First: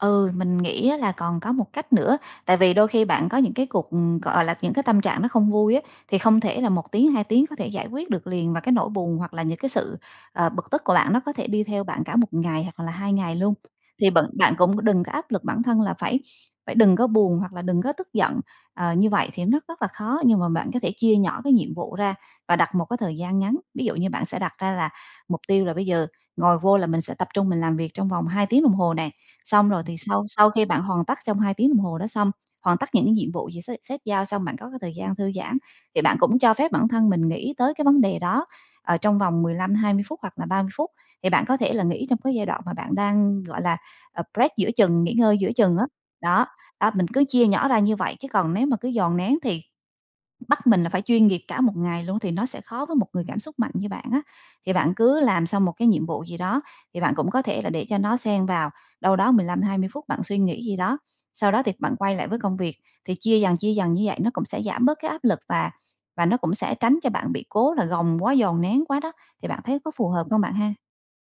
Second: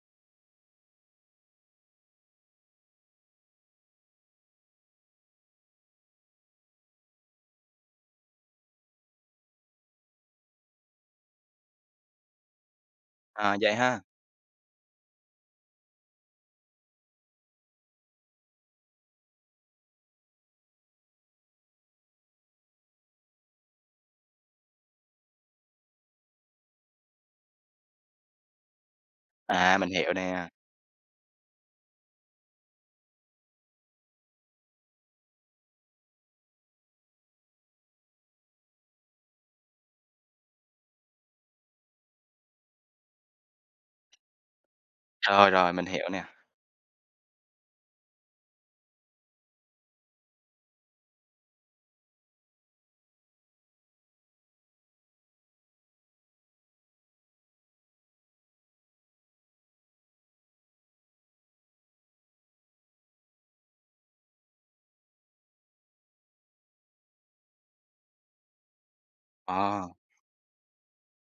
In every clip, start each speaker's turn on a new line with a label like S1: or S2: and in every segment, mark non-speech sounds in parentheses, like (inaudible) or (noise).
S1: Ừ, mình nghĩ á là còn có một cách nữa. Tại vì đôi khi bạn có những cái cuộc ừm, gọi, à, là, những cái tâm trạng nó không vui á, thì không thể là 1 tiếng, 2 tiếng có thể giải quyết được liền. Và cái nỗi buồn hoặc là những cái sự, à, bực tức của bạn nó có thể đi theo bạn cả 1 ngày hoặc là 2 ngày luôn.
S2: À, vậy ha.
S1: Thì bận bạn cũng có đừng có áp lực bản thân là phải phải đừng có buồn hoặc là đừng có tức giận. Ờ, như vậy thì rất- rất là khó. Nhưng mà bạn có thể chia nhỏ cái nhiệm vụ ra và đặt một cái thời gian ngắn. Ví dụ như bạn sẽ đặt ra là mục tiêu là bây giờ ngồi vô là mình sẽ tập trung mình làm việc trong vòng 2 tiếng đồng hồ nè. Xong
S2: À,
S1: rồi
S2: mình
S1: thì
S2: hiểu
S1: sau
S2: nè.
S1: sau khi bạn hoàn tất trong 2 tiếng đồng hồ đó xong, hoàn tất những cái nhiệm vụ gì sếp sếp giao xong, bạn có cái thời gian thư giãn thì bạn cũng cho phép bản thân mình nghĩ tới cái vấn đề đó, ờ, trong vòng 15-20 phút hoặc là 30 phút. Thì bạn có thể là nghĩ trong cái giai đoạn mà bạn đang, gọi là, à, break giữa chừng, nghỉ ngơi
S2: Rồi,
S1: giữa
S2: rồi,
S1: chừng á.
S2: mình hiểu nè.
S1: Đó, đó, mình cứ chia nhỏ ra như vậy, chứ còn nếu mà cứ dồn nén thì bắt mình là phải chuyên nghiệp cả một ngày luôn, thì nó sẽ khó với một người cảm xúc mạnh như bạn á. Thì bạn cứ làm xong một cái nhiệm vụ gì đó, thì bạn cũng có thể là để cho nó xen vào đâu đó 15-20 phút bạn suy nghĩ gì đó. Sau đó thì bạn quay lại với công việc, thì chia dần, chia dần như vậy nó cũng sẽ giảm bớt cái áp lực, và và nó cũng sẽ tránh cho bạn bị cố là gồng quá, dồn nén quá đó. Thì bạn thấy có
S2: À.
S1: phù hợp không bạn ha?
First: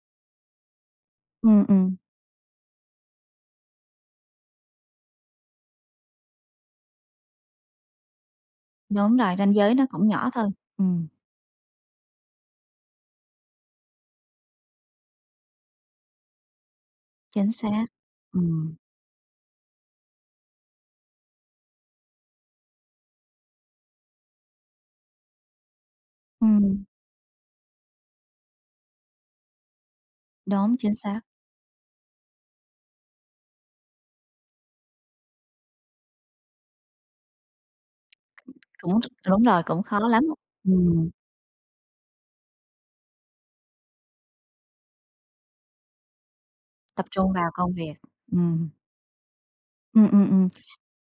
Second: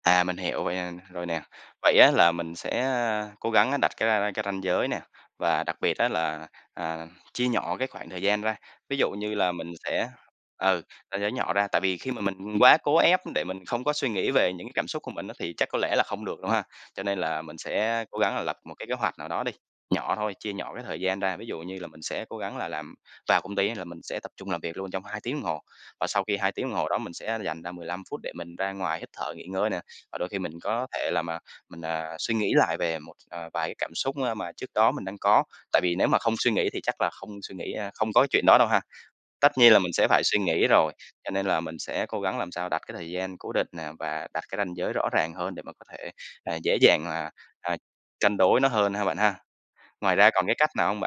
S2: À, mình hiểu vậy, ờ rồi nè.
S1: Ừm, ừm.
S2: Vậy á là mình sẽ, à, cố gắng đặt cái ra ra cái ranh giới nè, và đặc biệt á là, à, chia nhỏ cái khoảng thời gian ra. Ví dụ
S1: Đúng
S2: như
S1: rồi,
S2: là
S1: ranh
S2: mình
S1: giới nó cũng
S2: sẽ
S1: nhỏ thôi,
S2: ừ,
S1: ừm.
S2: (unintelligible) nhỏ ra. Tại vì khi mà mình quá cố ép để mình không có suy nghĩ về những cái cảm xúc của mình á, thì chắc có lẽ là không được đâu ha. Cho nên là
S1: Chính
S2: mình
S1: xác.
S2: sẽ cố gắng là lập một
S1: Ừm.
S2: cái kế hoạch nào đó đi, nhỏ thôi, chia nhỏ cái thời gian ra. Ví dụ như là mình sẽ cố gắng là làm vào công ty á là mình sẽ tập trung làm việc luôn trong 2 tiếng đồng hồ. Và sau khi 2 tiếng đồng
S1: Ừm.
S2: hồ đó, mình sẽ dành ra 15 phút để mình ra ngoài hít thở, nghỉ ngơi nè. Và đôi khi mình
S1: Đúng,
S2: có
S1: chính
S2: thể
S1: xác.
S2: làm, ờ mình, ờ, suy nghĩ lại về một, à, vài cái cảm xúc á mà trước đó mình đang có. Tại vì nếu mà không suy nghĩ thì chắc là không suy nghĩ, a không có cái chuyện đó đâu ha.
S1: Cũng ch đúng
S2: Tất
S1: rồi,
S2: nhiên là
S1: cũng
S2: mình
S1: khó
S2: sẽ phải
S1: lắm,
S2: suy nghĩ rồi,
S1: ừm.
S2: cho nên là mình sẽ cố gắng làm sao đặt cái thời gian cố định nè, và đặt cái ranh giới rõ ràng hơn để mà có thể, à, dễ
S1: Tập
S2: dàng là,
S1: trung vào công
S2: à,
S1: việc,
S2: cân đối nó
S1: ừm.
S2: hơn ha bạn ha.
S1: Ừm,
S2: Ngoài
S1: ừm,
S2: ra còn cái cách
S1: ừm.
S2: nào hông bạn?